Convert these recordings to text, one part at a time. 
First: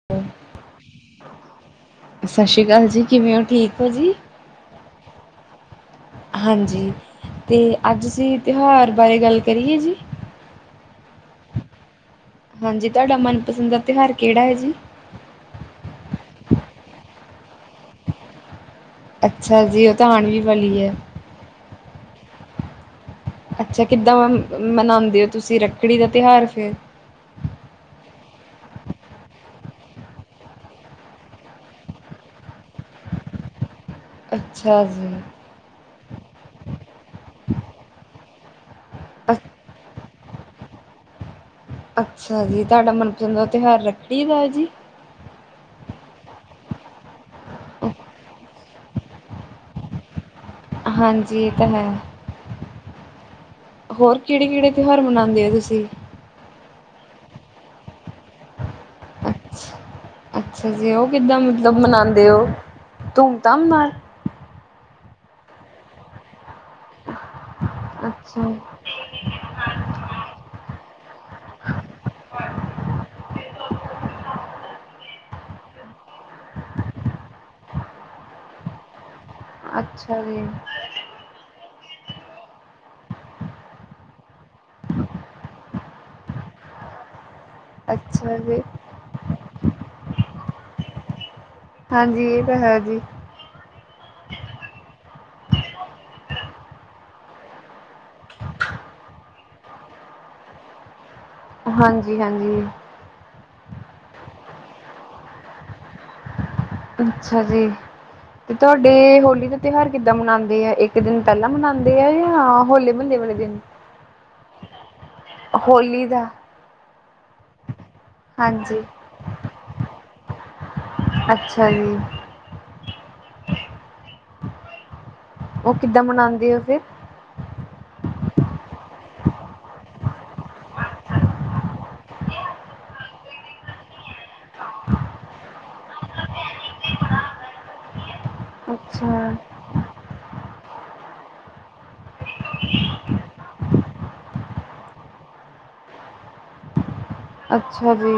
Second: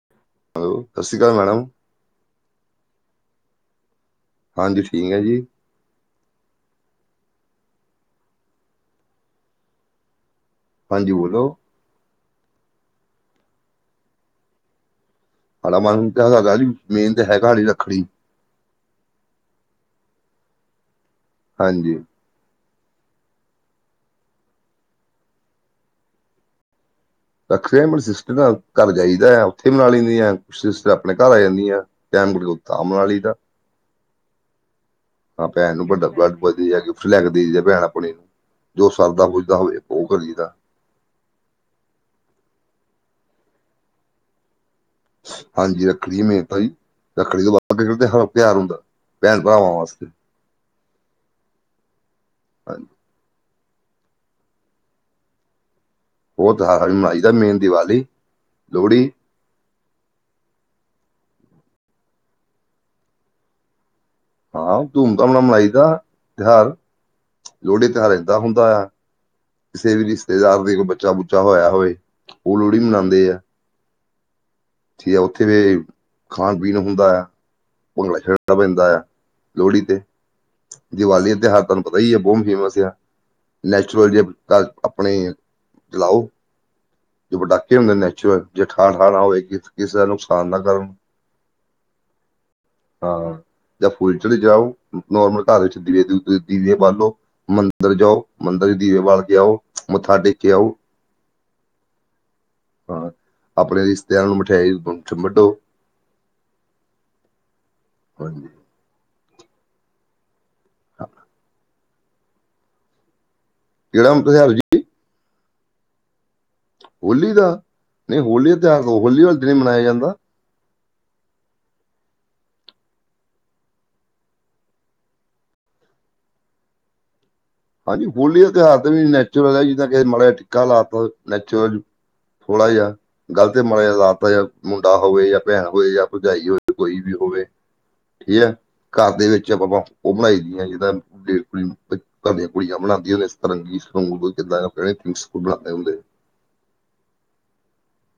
[inaudible] Hello, Sat Sri ਅਕਾਲ madam. Sat Sri ਅਕਾਲ ਜੀ, ਕਿਵੇਂ ਓ, ਠੀਕ ਹੋ ਜੀ? ਹਾਂਜੀ, ਠੀਕ ਹੈ ਜੀ। ਹਾਂਜੀ, ਤੇ ਅੱਜ ਅਸੀਂ ਤਿਉਹਾਰ ਬਾਰੇ ਗੱਲ ਕਰੀਏ ਜੀ। ਹਾਂਜੀ, ਬੋਲੋ। ਹਾਂਜੀ, ਤੁਹਾਡਾ ਮਨਪਸੰਦ ਦਾ ਤਿਉਹਾਰ ਕਿਹੜਾ ਹੈ ਜੀ? ਤੁਹਾਡਾ ਮਨ ਕਾ ਹੈਗਾ ਨਹੀਂ ਮੇਨ ਤੇ ਹੈਗਾ ਹੀ ਰੱਖੜੀ। ਅੱਛਾ ਜੀ ਉਹ ਤਾਂ ਆਣ ਵੀ ਵਾਲੀ ਹੈ। ਹਾਂਜੀ। ਅੱਛਾ, ਕਿੱਦਾ ਮਨਾਂਦੇ ਓ ਤੁਸੀਂ ਰੱਕੜੀ ਦਾ ਤਿਉਹਾਰ ਫਿਰ ਰੱਖੜੀਆਂ ਸਿਸਟਰ ਨਾਲ ਘਰ ਜਾਈਦਾ ਓਥੇ ਬਨਾ ਲਈ ਦੀਆਂ ਸਿਸਟਰ ਆਪਣੇ ਘਰ ਆ ਜਾਂਦੀਆਂ। ਟਾਈਮ ਖਲੋਤਾ ਅੰਬ ਵਾਲੀ ਦਾ ਅੱਛਾ ਜੀ। ਹਾਂ ਭੈਣ ਨੂੰ ਵੱਡਾ ਵਧੀਆ ਜਾ ਗਿਫਟ ਲੈਕੇ ਦੇਈ ਦਾ ਭੈਣ ਆਪਣੀ ਨੂੰ। ਦੋ ਸਾਲ ਦਾ ਅ- ਮੁੰਡਾ ਹੋਵੇ ਉਹ ਕਰੀ ਦਾ। ਅੱਛਾ ਜੀ, ਤੁਹਾਡਾ ਮਨਪਸੰਦ ਦਾ ਤਿਉਹਾਰ ਰੱਖੜੀ ਦਾ ਜੀ? ਹਾਂਜੀ ਰੱਖੜੀ [unintelligible] ਰੱਖੜੀ ਤੋਂ ਬਾਅਦ ਦਿਨ ਤਿਉਹਾਰ ਹੁੰਦਾ ਭੈਣ-ਭਰਾਵਾਂ ਵਾਸਤੇ ਹਾਂਜੀ ਇਹ ਤਾਂ ਹੈ। [unintelligible] ਹੋਰ ਕਿਹੜੇ ਕਿਹੜੇ ਤਿਉਹਾਰ ਮਨਾਂਦੇ ਓ, ਤੁਸੀਂ? ਉਹ ਤਾਂ ਮਨਾਈ ਦਾ ਮੇਨ ਦੀਵਾਲੀ ਲੋਹੜੀ। ਅੱਛਾ ਅੱਛਾ ਜੀ ਉਹ ਕਿੱਦਾਂ ਮਤਲਬ ਮਨਾਉਂਦੇ ਉਹ ਧੂਮਧਾਮ ਨਾਲ। ਹਾਂ ਧੂਮ ਧਾਮ ਨਾਲ ਮਨਾਈ ਦਾ ਤਿਉਹਾਰ। ਲੋੜੀ ਦਾ ਤਿਉਹਾਰ ਇਦਾਂ ਅੱਛਾ ਹੁੰਦਾ ਹੈ। ਕਿਸੇ ਵੀ ਰਿਸ਼ਤੇਦਾਰ ਦੇ ਕੋਈ ਬੱਚਾ ਬੁੱਚਾ ਹੋਇਆ ਹੋਵੇ ਉਹ ਲੋਹੜੀ ਮਨਾਉਂਦੇ ਆ। ਜੀ ਉਥੇ ਖਾਣ ਪੀਣ ਹੁੰਦਾ ਉਹਨੂੰ ਨੱਚਣਾ ਪੈਂਦਾ ਹੈ। ਲੋੜੀ, ਤੇ ਅੱਛਾ ਜੀ, ਦੀਵਾਲੀ ਦਾ ਤਿਉਹਾਰ ਤੁਹਾਨੂੰ ਪਤਾ ਈ ਏ ਬਹੁਤ ਫੇਮਸ ਆ। ਨੈਚੁਰਲ ਜੇ ਤੱਕ ਆਪਨੇ ਲਾਓ। ਜੋ ਪਟਾਕੇ ਹੁੰਦੇ ਅੱਛਾ ਨੈਚੁਰਲ ਜੀ, ਜੇ ਠਾਂ, ਠਾ ਨਾ ਹੋਏਗੀ, ਕਿਸੇ ਦਾ ਨੁਕਸਾਨ ਨਾ ਕਰੋ ਹਾਂਜੀ ਇਹ ਤਾਂ ਹੈ ਜੀ। ਜਾ ਫੁੱਲਚਲੀ ਜਲਾਓ, ਨੋਰਮਲ ਘੱਰ ਵਿੱਚ ਦੀਵੇ ਦੂਵ ਦੀਵੇ ਬਾਲੋ ਮੰ ਮੰਦਰ ਜਾਓ, ਮੰਦਰ ਚ ਦੀਵੇ ਵਾਲ ਕੇ ਆਓ, ਮੱਥਾ ਟੇਕ ਕੇ ਆਓ। ਹਾਂਜੀ, ਹਾਂਜੀ। ਹਾਂ ਆਪਣੇ ਰਿਸ਼ਤਦਾਰ ਨੂੰ ਮਿਠਾਈ ਵੰਡੋ। ਅੱਛਾ ਜੀ ਹਾਂਜੀ ਤੇ ਤੁਹਾਡੇ ਹੋਲੀ ਦਾ ਤਿਉਹਾਰ ਕਿੱਦਾਂ ਮਨਾਉਂਦੇ ਆ ਇੱਕ ਦਿਨ ਪਹਿਲਾਂ ਮਨਾਂਦੇ ਮਨਾਉਂਦੇ ਆ ਜਾਂ ਹੋਲੇ ਮਹੱਲੇ ਵਾਲੇ ਦਿਨ। ਜ [unintelligible] ਹੋਲੀ ਦਾ ਹੋਲੀ ਦਾ ਨਹੀਂ ਹੋਲੀ ਦਾ ਹਾਂਜੀ, ਤਿਉਹਾਰ ਹੋਲੀ ਵਾਲੇ ਦਿਨ ਮਨਾਇਆ ਜਾਂਦਾ। ਅੱਛਾ ਜੀ। ਓ ਕਿੱਦਾ ਮਨਾਂਦੇ ਹੈ ਫਿਰ? ਹਾਂਜੀ, ਹੋਲੀ ਦਾ ਤਿਉਹਾਰ ਦਾ ਵੀ ਨੈਚੁਰਲ ਹੈ ਜਿੱਦਾ ਕਿ ਮਾੜਾ ਟਿੱਕਾ ਲਾ ਤਾ ਨੈਚੁਰਲ ਥੋੜਾ ਜਿਹਾ ਗਲਤ ਮਾਇਆ ਲਾ ਤਾ ਹੈ ਮੁੰਡਾ ਹੋਵੇ ਜਾਂ ਭੈਣ ਹੋਵੇ ਜਾਂ ਭਰਜਾਈ ਹੋਵੇ ਕੋਈ ਵੀ ਹੋਵੇ। ਠੀਕ ਹੈ ਘੱਰ ਦੇ ਅੱਛਾ, ਵਿੱਚ ਆਪਾ, ਆਪਾ ਓ ਬਨਾਈ ਦੀ ਹੈ ਜਿੱਦਾ ਘਰ ਦੀ ਕੁੜੀਆਂ ਬਣਾਉਂਦੀਆਂ ਸਤਰੰਗੀ ਸੂਟ ਜਿੱਦਾਂ ਆਪਣੇ ਸਕੂਲ ਬਣਾਉਂਦੇ ਹੁੰਦੇ। ਅੱਛਾ ਜੀ,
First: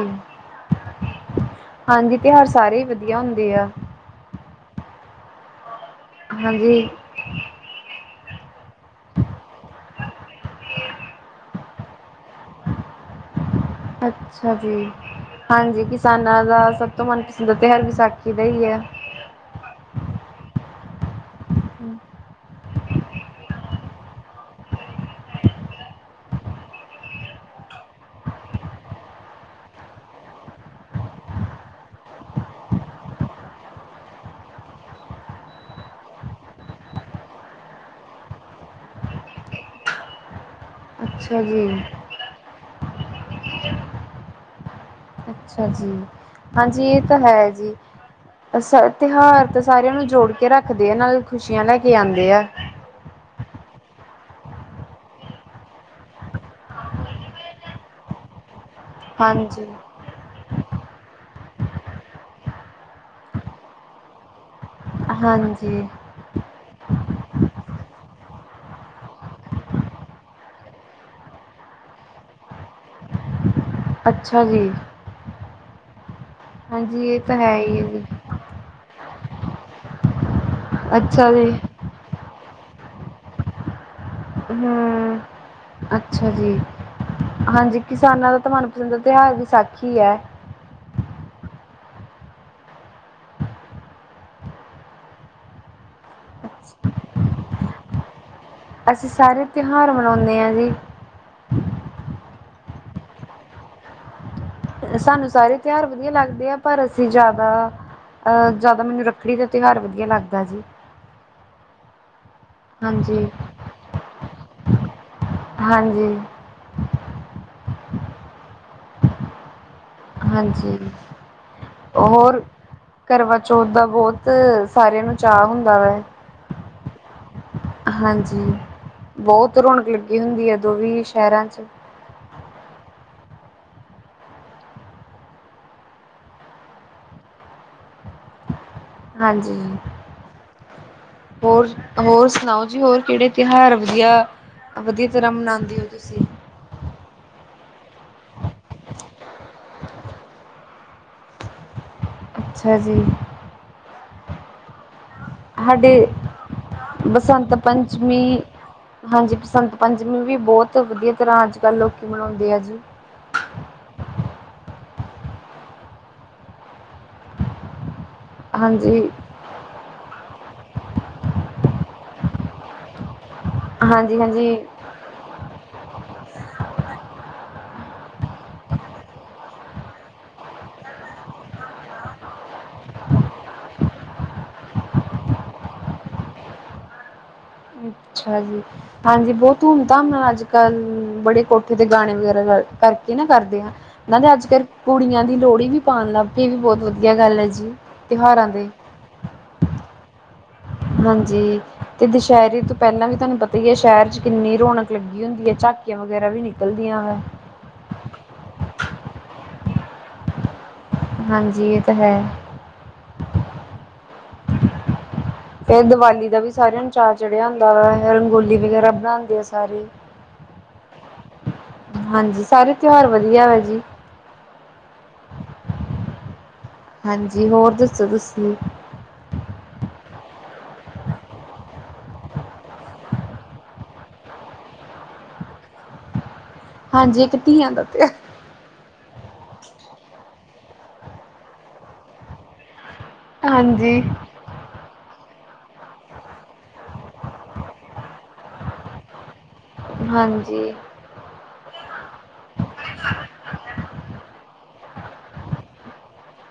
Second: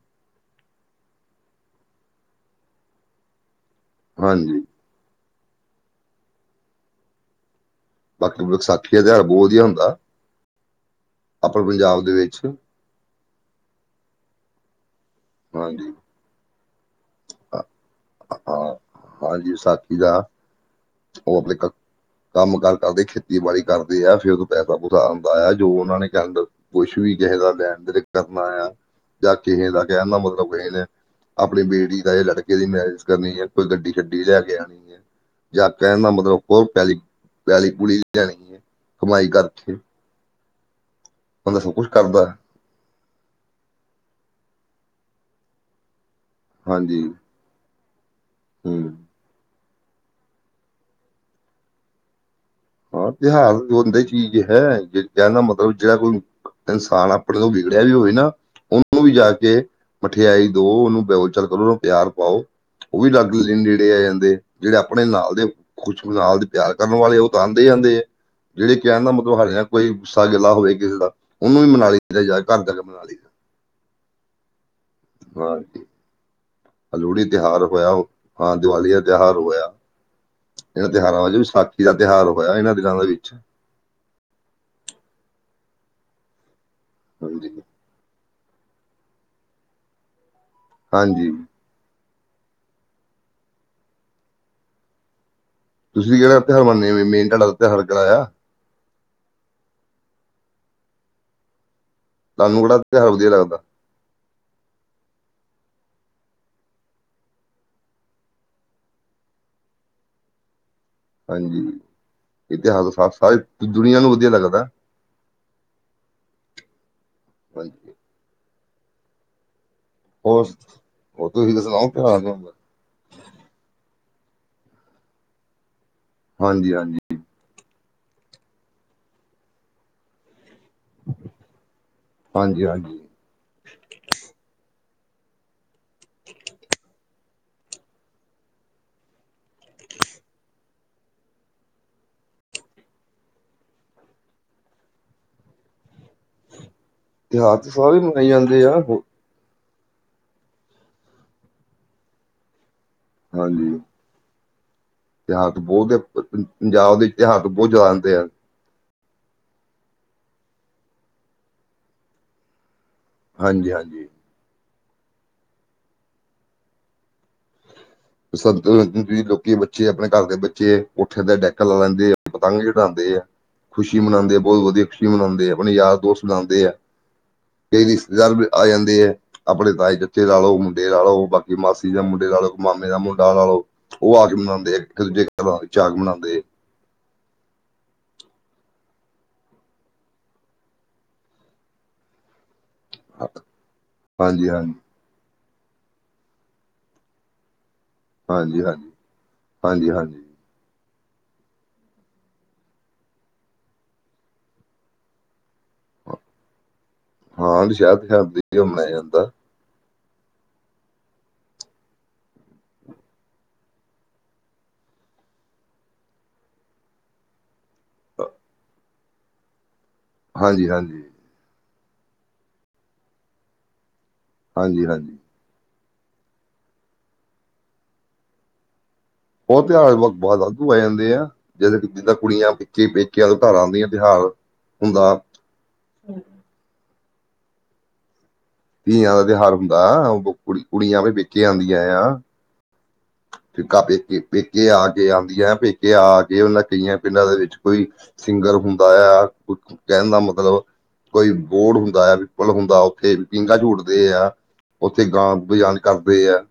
ਹਾਂਜੀ ਤਿਉਹਾਰ ਸਾਰੇ ਹੀ ਵਧੀਆ ਹੁੰਦੇ ਆ। ਹਾਂਜੀ। ਹਾਂਜੀ। ਬਾਕੀ ਵਿਸਾਖੀ ਦਾ ਤਿਆਰ ਬਹੁਤ ਵਧੀਆ ਹੁੰਦਾ, ਆਪਨੇ ਪੰਜਾਬ ਦੇ ਵਿੱਚ ਅੱਛਾ ਜੀ ਹਾਂਜੀ ਕਿਸਾਨਾਂ ਦਾ। ਤਾਂ ਮਨਪਸੰਦ ਹੈ ਤਿਉਹਾਰ ਹਰ ਵਿਸਾਖੀ ਦਾ ਹੀ ਹਾਂ ਹੈ। ਹਾਂਜੀ ਵਿਸਾਖੀ ਦਾ। ਉਹ ਆਪਦੇ ਘਰ ਕੰਮ ਕਾਰ ਕਰਦੇ, ਖੇਤੀਬਾੜੀ ਕਰਦੇ ਐ, ਫੇਰ ਉਹੋਂ ਪੈਸਾ ਪੂਸਾ ਆਉਂਦਾ ਐ, ਜੋ ਓਨਾਂ ਨੇ [unintelligible] ਕੁਛ ਵੀ ਕਿਸੇ ਦਾ ਲੈਨ-ਦੇਨ ਕਰਨਾ ਆ, ਜਾ ਕਿਸੇ ਦਾ ਕਹਿਨ ਦਾ ਮਤਲਬ ਕਿਸੇ ਨੇ ਆਪਣੀ ਬੇਟੀ ਦਾ ਜਾਂ ਲੜਕੇ ਦੀ ਮੈਰਿਜ ਕਰਨੀ, ਜਾਂ ਕੋਈ ਗੱਡੀ ਛੱਡੀ ਲੈ ਆਣੀ। ਹੈ ਜਾਂ ਕਹਿਣ ਦਾ ਮਤਲਬ ਹੋਰ ਪੈਲੀ ਪਿਆਲੀ ਪੂਲੀ ਲੈਣੀ ਐ ਕਮਾਈ ਕਰਕੇ। [unintelligible] ਬੰਦਾ ਸਬ ਕੁੱਛ ਕਰਦੈ। ਅੱਛਾ ਜੀ, ਹਾਂਜੀ ਇਹ ਤਾਂ ਹੈ ਜੀ, ਅ ਹੂੰ ਤਿਉਹਾਰ ਤਾਂ ਸਾਰਿਆਂ ਨੂੰ ਜੋੜ ਕੇ ਰੱਖਦੇ ਆ, ਨਾਲ ਖੁਸ਼ੀਆਂ ਲੈ ਕੇ ਆਉਂਦੇ ਆ। ਹਾਂ, ਤਿਉਹਾਰ ਬੰਦੇ ਚੀਜ਼ ਹੈ, ਕਹਿਣ ਦਾ ਮਤਲਬ ਜਿਹੜਾ ਕੋਈ ਇਨਸਾਨ ਆਪਣਿਆਂ ਤੋਂ ਵਿਗੜਿਆ ਵੀ ਹੋਵੇ ਨਾ, ਉਹਨੂੰ ਵੀ ਜਾ ਕੇ ਹਾਂਜੀ, ਮਠਿਆਈ ਦੋ ਉਹਨੂੰ ਬੋਲਚਾਲ ਕਰੋ। ਉਹਨੂੰ ਪਿਆਰ ਪਾਓ, ਉਹ ਵੀ ਨੇੜੇ ਆ ਜਾਂਦੇ। ਜਿਹੜੇ ਆਪਣੇ ਨਾਲ ਦੇ, ਹਾਂਜੀ ਖੁਸ਼ ਨਾਲ ਦੇ ਪਿਆਰ ਕਰਨ ਵਾਲੇ ਉਹ ਤਾਂ ਆਂਦੇ ਹੀ ਆਂਦੇ ਆ। ਜਿਹੜੇ ਕਹਿਣ ਦਾ ਮਤਲਬ ਹਲੇ ਨਾ ਦਾ ਕੋਈ ਗੁੱਸਾ ਗਿੱਲਾ ਹੋਵੇ ਕਿਸੇ ਦਾ, ਉਹਨੂੰ ਵੀ ਮਨਾ ਲਈ ਦਾ ਘਰ ਜਾ ਕੇ ਮਨਾ ਲੀ। ਅੱਛਾ ਜੀ ਹਾਂਜੀ, ਹਾਂਜੀ ਇਹ ਲੋਹੜੀ ਤਾਂ ਹੈ ਤਿਉਹਾਰ ਹੀ ਹੈ ਹੋਇਆ ਜੀ, ਉਹ ਹਾਂ, ਦੀਵਾਲੀ ਦਾ ਤਿਉਹਾਰ ਹੋਇਆ। ਇਹ ਤਿਉਹਾਰ ਅੱਛਾ ਹਜੇ ਜੀ, ਵੀ ਦਾ ਤਿਉਹਾਰ ਹੋਇਆ ਇਹਨਾਂ ਦਿਨਾਂ ਦੇ ਵਿੱਚ। ਹੂੰ, ਅੱਛਾ ਜੀ, ਹਾਂਜੀ। ਕਿਸਾਨਾਂ ਦਾ ਤਾਂ ਮਨਪਸੰਦ ਤਿਹਾਰ ਵਿਸਾਖੀ ਐ। ਹਾਂਜੀ ਤੁਸੀਂ ਕਿਹੜਾ ਤਿਉਹਾਰ ਮੰਨੇ ਹੋ ਮੇਨ ਤੁਹਾਡਾ ਤਿਉਹਾਰ ਕਿਹੜਾ ਆ? ਅਸੀਂ ਸਾਰੇ ਤਿਉਹਾਰ ਮਨਾਉਂਨੇ ਆ ਜੀ। ਤੁਹਾਨੂੰ ਕਿਹੜਾ ਤਿਉਹਾਰ ਵਧੀਆ ਲਗਦਾ? ਸਾਨੂੰ ਸਾਰੇ ਤਿਉਹਾਰ ਵਧੀਆ ਲੱਗਦੇ ਆ, ਪਰ ਅਸੀਂ ਜ਼ਾਦਾ ਅਹ ਜ਼ਾਦਾ ਮੈਨੂੰ ਰੱਖੜੀ ਦਾ ਤਿਉਹਾਰ ਵਧੀਆ ਲੱਗਦਾ ਜੀ। ਹਾਂਜੀ, ਇਤਿਹਾਸ ਦਾ ਸਾਫ਼ ਹਾਂਜੀ, ਸਾਰੀ ਦੁਨੀਆਂ ਨੂੰ ਵਧੀਆ ਲੱਗਦਾ। ਹਾਂਜੀ ਬਾਈ ਕੇ ਹੋਰ ਹਾਂਜੀ, ਹੋਰ ਤੁਸੀਂ ਤਾਂ ਸੁਣਾਓ ਤਿਉਹਾਰ ਦਾ ਹੋਰ ਕਰਵਾਚੌਥ ਦਾ ਬੋਤ ਸਾਰਿਆਂ ਨੂੰ ਚਾਅ ਹੁੰਦਾ ਵਾ। ਹਾਂਜੀ-ਹਾਂਜੀ। ਹਾਂਜੀ, ਬਹੁਤ ਰੌਣਕ ਲੱਗੀ ਹੁੰਦੀ ਹੈ ਉਦੋਂ ਵੀ ਸ਼ਹਿਰਾਂ ਚ। ਹਾਂਜੀ-ਹਾਂਜੀ। ਹਾਂਜੀ। ਹੋਰ, ਹੋਰ ਸੁਣਾਓ ਜੀ। ਹੋਰ ਕਿਹੜੇ ਤਿਉਹਾਰ ਵਧੀਆ? ਵਧੀਆ ਤਰ੍ਹਾਂ ਮਨਾਂਦੇ ਹੋ ਤੁਸੀਂ। ਤਿਉਹਾਰ ਤੇ ਸਭ ਵੀ ਮਨਾਏ ਜਾਂਦੇ ਆ। ਹੋ। [inaudible] [inaudible] ਅੱਛਾ ਜੀ। ਹਾਂਜੀ। ਤਿਉਹਾਰ ਤਾਂ ਬਹੁਤ ਆ, ਸਾਡੇ ਪ- ਪੰ- ਪੰਜਾਬ ਦੇ ਤਿਉਹਾਰ ਤਾਂ ਬਸੰਤ ਬਹੁਤ ਜ਼ਿਆਦਾ ਆਉਂਦੇ ਆ ਪੰਚਮੀਂ ਹਾਂਜੀ, ਬਸੰਤ ਪੰਚਮੀ ਵੀ ਬਹੁਤ ਵਧੀਆ ਤਰ੍ਹਾਂ ਅੱਜ-ਕੱਲ੍ਹ ਲੋਕੀ ਮਨਾਉਂਦੇ ਆ ਜੀ। ਹਾਂਜੀ-ਹਾਂਜੀ। ਹਾਂਜੀ, ਕੀ ਲੋਕੀ [unintelligible] ਦੇ, ਆਪਣੇ ਘਰ ਦੇ ਬੱਚੇ, ਕੋਠੇ ਤੇ ਡੈਕ ਲਾ ਲੈਂਦੇ ਆ। [inaudible] ਪਤੰਗ ਚੜਾਉਂਦੇ। ਖੁਸ਼ੀ ਹਾਂਜੀ, ਮਨਾਂਦੇ ਆ, ਬਹੁਤ ਹਾਂਜੀ ਵਧੀਆ ਖੁਸ਼ੀ ਮਨਾਂਦੇ ਆ, ਆਪਣੇ ਯਾਰ ਦੋਸਤ ਮਨਾਂਦੇ ਆ। ਕਈ ਰਿਸ਼ਤੇਦਾਰ ਵੀ ਆ ਜਾਂਦੇ ਹੈ। ਆਪਣੇ ਤਾਏ-ਚਾਚੇ ਲਾ ਲੋ, ਮੁੰਡੇ ਲਾ ਲੋ, ਬਾਕੀ ਮਾਸੀ ਜਾਂ ਮੁੰਡੇ ਲਾ ਲੋ। ਮਾਮੇ ਦਾ ਮੁੰਡਾ ਲਾ ਲੋ, ਉਹ ਆ ਕੇ ਮਨਾਂਦੇ ਇੱਕ ਦੂਜੇ ਘਰ ਚਾਅ ਆ ਕੇ ਮਨਾਂਦੇ ਆ। ਅੱਛਾ ਜੀ। ਹਾਂਜੀ, ਬਹੁਤ ਧੂਮ ਧਾਮ ਨਾਲ ਅੱਜ ਕੱਲ ਬੜੇ ਕੋਠੇ ਤੇ ਗਾਣੇ ਵਗੈਰਾ ਕਿ ਨਾ ਕਰਦੇ ਆ ਨਾ, ਤੇ ਹਾਂਜੀ ਅੱਜ-ਕੱਲ ਹਾਂਜੀ ਕੁੜੀਆਂ ਦੀ ਲੋਹੜੀ ਵੀ ਪਾਣ ਲੱਗ ਪਏ, ਇਹ ਵੀ ਬਹੁਤ ਵਧੀਆ ਗੱਲ ਐ ਜੀ। ਤਿਉਹਾਰਾਂ ਦੇ ਹਾਂਜੀ-ਹਾਂਜੀ, ਹਾਂਜੀ-ਹਾਂਜੀ। ਹਾਂਜੀ, ਤੇ ਦੁਸਹਿਰੇ ਤੋਂ ਪਹਿਲਾਂ ਵੀ ਤੁਹਾਨੂੰ ਪਤਾ ਈ ਐ, ਸ਼ਹਿਰ ਚ ਕਿੰਨੀ ਰੌਣਕ ਲੱਗੀ ਹੁੰਦੀ ਐ, ਝਾ ਝਾਕੀਆਂ ਵਗੈਰਾ ਵੀ ਨਿਕਲਦੀਆਂ ਫੇਰ। ਹਾਂ, ਵੀ ਸ਼ਹਿਰ-ਸ਼ਹਿਰ ਦੀ ਘੁੰਮਿਆ ਜਾਂਦਾ। ਹਾਂਜੀ, ਇਹ ਤਾਂ ਹੈ। ਫਿਰ, ਦੀਵਾਲੀ ਦਾ ਵੀ ਸਾਰਿਆਂ ਨੂੰ ਚਾਅ ਚੜਿਆ ਹੁੰਦਾ ਵਾ। ਰੰਗੋਲੀ ਵਗੈਰਾ ਬਣਾਉਂਦੇ ਆ ਸਾਰੇ। ਹਾਂਜੀ-ਹਾਂਜੀ। ਹਾਂਜੀ, ਸਾਰੇ ਤਿਉਹਾਰ ਵਧੀਆ ਵਾ ਜੀ। ਹਾਂਜੀ-ਹਾਂਜੀ। ਹਾਂਜੀ, ਹੋਰ ਦੱਸੋ ਤੁਸੀਂ। ਬਹੁਤ ਤਿਹਾਰ ਬਹੁਤ ਵਾਧੂ ਆ ਜਾਂਦੇ ਆ। ਜਦੋਂ ਜਿੱਦਾਂ ਕੁੜੀਆਂ ਵਿੱਚੀ ਪੇਕਿਆਂ ਤੋਂ ਘਰ ਆਂਦੀਆਂ ਤਿਉਹਾਰ ਹੁੰਦਾ ਹਾਂਜੀ, ਧੀਆਂ ਦਾ ਤੇ ਧੀਆਂ ਦਾ ਤਿਉਹਾਰ ਹੁੰਦਾ, ਓਹ ਕੁ ਕੁੜੀਆਂ ਵੀ ਪੇਕੇ ਆਂਦੀਆਂ ਆ। ਕਾਫੀ ਹਾਂਜੀ, ਪੇਕੇ-ਪੇਕੇ ਆ ਕੇ ਆਉਂਦੀਆਂ, ਪੇਕੇ ਆ ਕੇ ਉਹਨਾਂ ਕਈਆਂ ਪਿੰਡਾਂ ਦੇ ਵਿੱਚ ਕੋਈ ਸਿੰਗਰ ਹੁੰਦਾ ਆ। ਕੁ ਕਹਿਣ ਦਾ ਮਤਲਬ, ਹਾਂਜੀ, ਕੋਈ ਬੋਰਡ ਹੁੰਦਾ ਆ, ਪਿੱਪਲ ਹੁੰਦਾ, ਉੱਥੇ ਪੀਂਘਾ ਝੂਟਦੇ ਆ। ਉੱਥੇ ਗਾਂ ਬੁਝਾਨ ਕਰਦੇ ਆ।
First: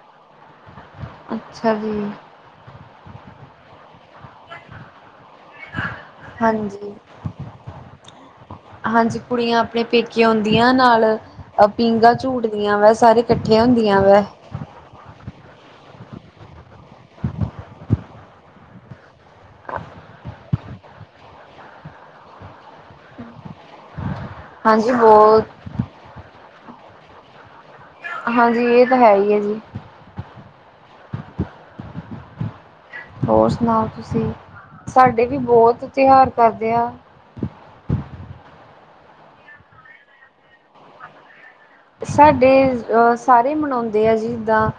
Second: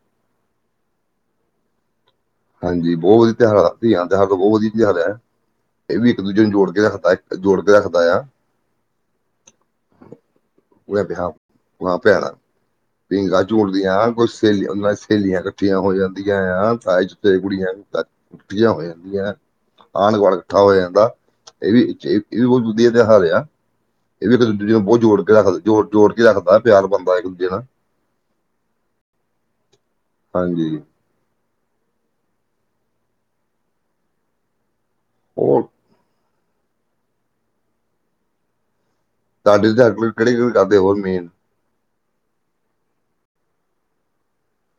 ਅੱਛਾ ਜੀ ਹਾਂਜੀ, ਬਹੁ ਵਧੀਆ ਤਿਉਹਾਰ ਆਪੀ ਆਂਦਾ, ਬਹੁ ਵਧੀਆ ਤਿਉਹਾਰ ਐ। ਇਹ ਵੀ ਇੱਕ ਦੂਜੇ ਨੂੰ ਜੋੜ ਕੇ ਹਾਂਜੀ। ਰੱਖਦਾ ਐ, ਜੋੜ ਕੇ ਰੱਖਦਾ ਆ। ਹਾਂਜੀ ਕੁੜੀਆਂ ਆਪਣੇ ਪੇਕੇ ਆਉਂਦੀਆਂ ਉਹਨਾਂ ਨਾਲ ਦੇ ਹਾਂ ਹਾਂ ਪੀਂਘਾਂ ਭੈਣਾਂ ਝੂਟਦੀਆਂ ਵੈਸੇ ਸਾਰੇ ਕੱਠੀਆਂ ਹੁੰਦੀਆਂ ਵੈ। ਸਹੇਲੀਆਂ ਉਹ ਨਾਲ ਸਹੇਲੀਆਂ ਕੱਠੀਆਂ ਹੋ ਜਾਂਦੀਆਂ ਆ, ਥਾਈ ਚ। ਤੇ ਕੁੜੀਆਂ ਤਾਂ ਉੱਠੀਆਂ ਹੋ ਜਾਂਦੀਆਂ ਐ। ਆਂਢ ਗੁਆਂਢ ਇਕੱਠਾ ਹੋ ਜਾਂਦਾ। ਇਹ ਵੀ [unintelligible] ਬਹੁਤ ਵਧੀਆ ਤਿਉਹਾਰ ਆ। ਇਹ ਵੀ ਇੱਕ ਦੂਜੇ ਨੂੰ ਹਾਂਜੀ ਬਹੁ ਜੋੜ ਕੇ ਬਹੁਤ, ਰੱਖਦਾ, ਜੋੜ-ਜੋੜ ਕੇ ਰੱਖਦਾ, ਪਿਆਰ ਬਣਦਾ ਇੱਕ ਦੂਜੇ ਨਾਲ। ਹਾਂਜੀ, ਇਹ ਤਾਂ ਹੈ ਈ ਐ ਜੀ। ਹਾਂਜੀ। ਹੋਰ ਸੁਣਾਓ ਤੁਸੀਂ, ਸਾਡੇ ਵੀ ਹੋਰ ਬਹੁਤ ਤਿਉਹਾਰ ਕਰਦੇ ਆ। ਤੁਡਡੀ ਕਿਹੜੀ ਕਿਹੜ ਕਰਦੇ ਹੋਰ? ਮੇਨ [unintelligible] ਸਾਡੇ ਅਹ ਸਾਰੇ ਮਨਾਉਂਦੇ ਆ ਜੀ ਇੱਦਾਂ।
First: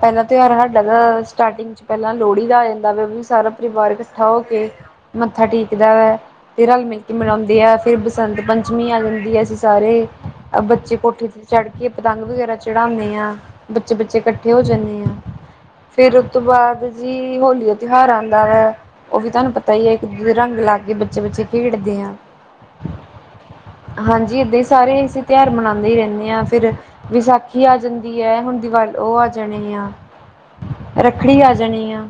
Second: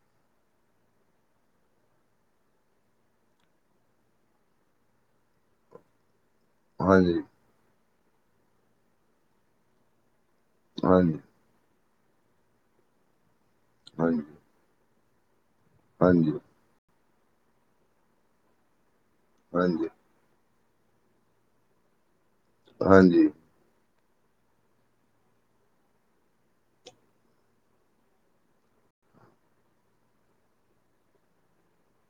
ਪਹਿਲਾ ਤਿਉਹਾਰ ਸਾਡਾ ਤਾਂ, ਸਟਾਰਟਿੰਗ ਪਹਿਲਾਂ ਲੋਹੜੀ ਦਾ ਆ ਜਾਂਦਾ ਵਾ ਉਹ ਵੀ ਸਾਰਾ ਪਰਿਵਾਰ ਇਕੱਠਾ ਹੋ ਕੇ, ਮੱਥਾ ਟੇਕਦਾ ਵਾ। ਤੇ ਰਲ ਮਿਲ ਕੇ ਹਾਂਜੀ ਮਨਾਉਂਦੇ ਆ, ਫਿਰ ਬਸੰਤ ਪੰਚਮੀ ਆ ਜਾਂਦੀ ਐ, ਅਸੀਂ ਸਾਰੇ ਬੱਚੇ ਹਾਂਜੀ ਕੋਠੇ 'ਚ ਚੜ੍ਹ ਕੇ ਪਤੰਗ ਵਗੈਰਾ ਚੜਾਨੇ ਆ, ਬੱਚੇ-ਬੱਚੇ ਕ ਹਾਂਜੀ ਇਕੱਠੇ ਹੋ ਜਾਂਦੇ ਹਾਂ, ਫੇਰ ਹਾਂਜੀ ਉਸਤੋ ਬਾਅਦ ਜੀ ਹੋਲੀ ਦਾ ਤਿਉਹਾਰ ਆਉਂਦਾ ਹੈ। ਉਹ ਵੀ ਤੁਹਾਨੂੰ ਪਤਾ ਹੀ ਹਾਂਜੀ ਹੈ ਇੱਕ-ਦੂਜੇ ਦੇ ਰੰਗ ਲਾ ਕੇ ਬੱਚੇ-ਬੱਚੇ ਖੇਡਦੇ ਆ। ਹਾਂਜੀ। ਹਾਂਜੀ ਏਦਾਂ ਹੀ ਸਾਰੇ ਅਸੀਂ ਤਿਉਹਾਰ ਮਨਾਉਂਦੇ ਹੀ ਰਹਿੰਦੇ ਹਾਂ। ਯਾਂ ਫਿਰ ਵਿਸਾਖੀ ਆ ਜਾਂਦੀ ਹੈ। ਹੁਣ ਦੀਵਾਲ ਉਹ ਆ ਜਾਣੇ ਆ। ਰੱਖੜੀ ਆ ਜਾਣੀ ਆ।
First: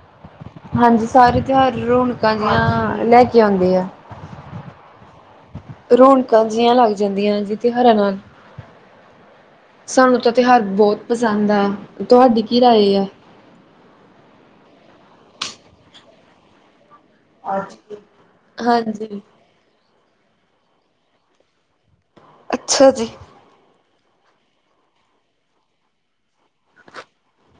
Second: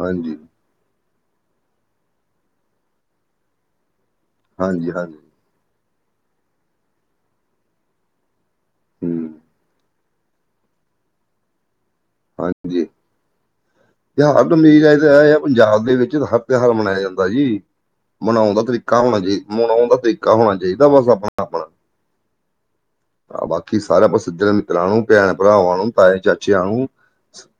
ਹਾਂਜੀ। ਹਾਂਜੀ, ਸਾਰੇ ਤਿਉਹਾਰ ਰੌਣਕਾਂ ਜਿਆਂ ਲੈ ਕੇ ਆਉਂਦਿਆ। ਹਾਂਜੀ-ਹਾਂਜੀ। ਰੌਣਕਾਂ ਜਿਹੀਆਂ ਲੱਗ ਜਾਂਦੀਆਂ ਜਿ ਤਿਉਹਾਰਾਂ ਨਾਲ। ਹੂੰ ਸਾਨੂੰ ਤਾਂ ਤਿਉਹਾਰ ਬਹੁਤ ਪਸੰਦ ਆ ਤੁਹਾਡੀ ਕੀ ਰਾਏ ਆ? ਤੇ ਹਰਡਮੀਜ਼ ਪੰਜਾਬ ਦੇ ਵਿੱਚ ਹਰ [unintelligible] ਤਿਉਹਾਰ ਮਨਾਇਆ ਜਾਂਦਾ ਜੀ। ਮਨਾਉਣ ਦਾ ਤਰੀਕਾ ਹੋਣਾ ਹਾਂਜੀ ਚਾਹੀਦਾ। ਮਨਾਉਣ ਦਾ ਤਰੀਕਾ ਹੋਣਾ ਚਾਹੀਦਾ ਬਸ ਆਪਣੋ- ਆਪ। ਅੱਛਾ ਜੀ। ਬਾਕੀ ਸਾਰਾ ਸੱਜ ਮਿੱਤਰਾਂ ਨੂੰ, ਭੈਣ, ਭਰਾਵਾਂ ਨੂੰ ਤਾਏ, ਚਾਚੇ ਆ ਨੂੰ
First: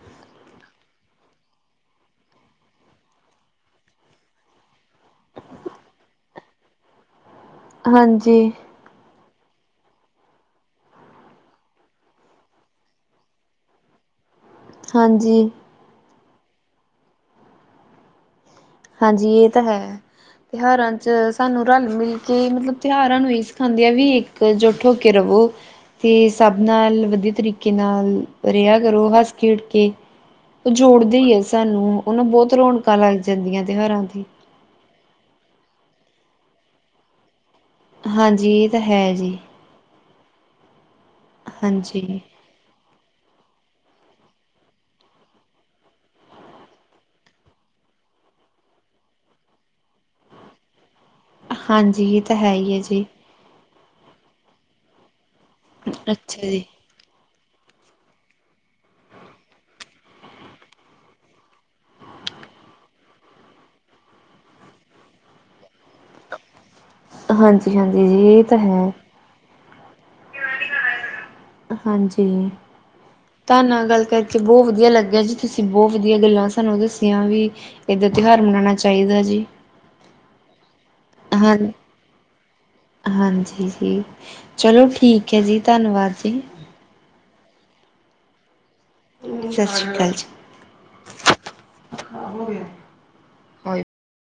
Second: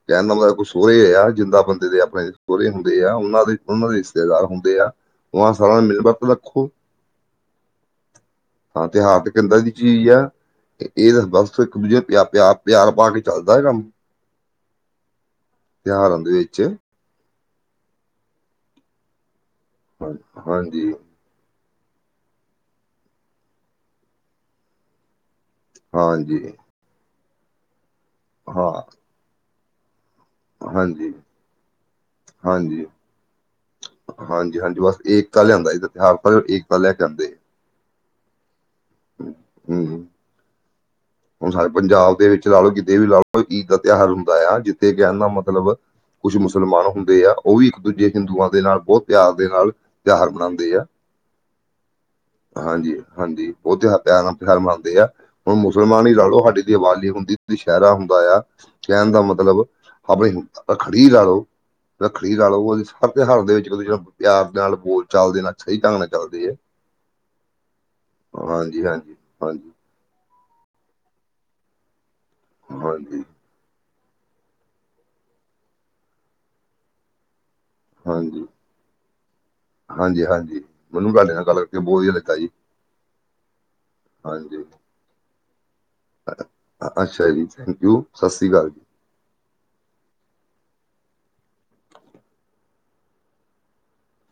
ਕਹਿਣ ਦਾ ਮਤਲਬ ਸੋਹਰੇ ਆ ਜਿੰਦਾਂ ਬੰਦੇ ਦੇ ਆਪਣੇ ਸਹੁਰੇ ਹੁੰਦੇ ਆ, ਉਹਨਾਂ ਦੇ ਉਹਨਾਂ ਦੇ ਰਿਸ਼ਤੇਦਾਰ ਹੁੰਦੇ ਆ। ਉਹ ਸਾਰਾ ਮਿਲ-ਬਕੁ ਰੱਖੂ। ਹਾਂਜੀ। ਹਾਂ, ਤੇ ਹਾਰਢ ਕਹਿੰਦਾ ਕੀ ਹੈ? ਇਹ ਤਾਂ ਬਸ ਇੱਕ ਦੂਜੇ ਨੂੰ ਪਿਆਰ-ਪਿਆਰ ਪਾ ਕੇ ਚੱਲਦਾ ਕੰਮ। ਹਾਂਜੀ। ਤਿਉਹਾਰਾਂ ਦੇ ਵਿੱਚ ਹਾਂਜੀ, ਇਹ ਤਾਂ ਹੈ ਹਾਂ- ਤਿਉਹਾਰਾਂ ਹਾਂਜੀ ਚ ਸਾਨੂੰ ਰਲ-ਮਿਲ ਕੇ ਮਤਲਬ ਤਿਉਹਾਰਾਂ ਨੂੰ ਇਹੀ ਸਿਖਾਉਂਦੇ ਆ ਵੀ ਇੱਕ ਜੁੱਟ ਹੋ ਕੇ ਰਵੋ। ਤੇ ਹਾਂਜੀ ਸਭ ਨਾਲ ਵਧੀਆ ਤਰੀਕੇ ਨਾਲ ਹਾਂ ਰਿਹਾ ਕਰੋ ਹੱਸ-ਖੇਡ ਕੇ। ਉਹ ਹਾਂਜੀ ਜੋੜਦਗ ਹੀ ਹੈ ਸਾਨੂੰ ਉਹਨੂੰ ਬਹੁਤ ਰੌਣਕਾਂ ਲੱਗ ਜਾਂਦੀਆਂ ਤਿਉਹਾਰਾਂ ਦੀ। ਹਾਂਜੀ-ਹਾਂਜੀ, ਬਸ ਏਕਤਾ ਲਿਆਂਦਾ, ਇਹਦ ਤਉਹਾਰ ਏਕਤਾ ਲੈ ਕੇ ਆਂਦੇ। ਹਾਂਜੀ, ਇਹ ਤਾਂ ਹੈ ਜੀ। ਹੂੰ। ਹੁਣ ਸਾਡੇ ਪੰਜਾਬ ਹਾਂਜੀ। ਦੇ ਵਿੱਚ ਲਾ ਲਓ, ਕਿਤੇ ਵੀ ਲਾ ਲਓ ਈਦ ਦਾ ਤਿਉਹਾਰ ਹੁੰਦਾ ਆ, ਜਿੱਥੇ ਕਹਿਦਾ ਮਤਲਬ ਕੁਝ ਮੁਸਲਮਾਨ ਹੁੰਦੇ ਆ ਉਹ ਵੀ ਇੱਕ-ਦੂਜੇ ਹਿੰਦੂਆਂ ਦੇ ਨਾਲ ਬਹੁਤ ਪਿਆਰ ਦੇ ਨਾਲ ਤਿਉਹਾਰ ਮਨਾਉਂਦੇ ਆ, ਹਾਂਜੀ ਇਹ ਤਾਂ ਹੈ ਹੀ ਹੈ ਜੀ ਹਾਂਜੀ-ਹਾਂਜੀ। ਬਹੁਤ ਪਿਆਰ ਨਾਲ ਤਿਓਹਾਰ ਮਨਾਉਂਦੇ ਆ, ਹੁਣ ਮੁਸਲਮਾਨ ਹੀ ਅੱਛਾ ਲਾੜੋ ਸਾਡੀ ਜੀ। ਦੀ ਆਬਜ਼ੀ ਹੁੰਦੀ ਦਸ਼ੈਹਿਰਾ ਹੁੰਦਾ ਆ, ਕਹਿਣ ਦਾ ਮਤਲਬ ਆਪਣੀ ਰੱਖੜੀ ਲਾ ਲਓ। ਰੱਖੜੀ ਲਾਲੋ ਉਹਦੇ ਹਰ ਤਿਉਹਾਰ ਦੇ ਵਿੱਚ ਪਿਆਰ ਦੇ ਨਾਲ ਬੋਲ ਚਾਲਦੇ ਨਾਲ ਸਹੀ ਢੰਗ ਨਾਲ ਚੱਲਦੇ ਹੈ। ਹਾਂਜੀ-ਹਾਂਜੀ, ਜੀ ਇਹ ਤਾਂ ਹਾਂਜੀ ਹੈ। ਹਾਂਜੀ ਹਾਂਜੀ। ਹਾਂਜੀ। ਬਸ ਜੀ। ਤੁਹਨ ਨਾਲ ਗੱਲ ਕਰਕੇ ਬਹੁਤ ਵਧੀਆ ਲੱਗਿਆ ਜੀ, ਤੁਸੀਂ ਬਹੁਤ ਵਧੀਆ ਗੱਲਾਂ ਸਾਨੂੰ ਦੱਸੀਆਂ ਵੀ। ਇੱਦਾਂ ਤਿਉਹਾਰ ਮਨਾਉਣਾ ਚਾਹੀਦਾ ਜੀ। ਹਾਂਜੀ-ਹਾਂਜੀ। ਹਾਂ-ਹਾਂਜੀ, ਜੀ ਹਾਂਜੀ ਚਲੋ ਠੀਕ ਹੈ ਜੀ, ਧੰਨਵਾਦ ਜੀ। ਅੱਛਾ ਜੀ, ਥੈਂਕ ਯੂ, ਸਤਿ ਸ਼੍ਰੀ ਅਕਾਲ ਜੀ। ਸਤਿ ਸ਼੍ਰੀ ਅਕਾਲ ਜੀ।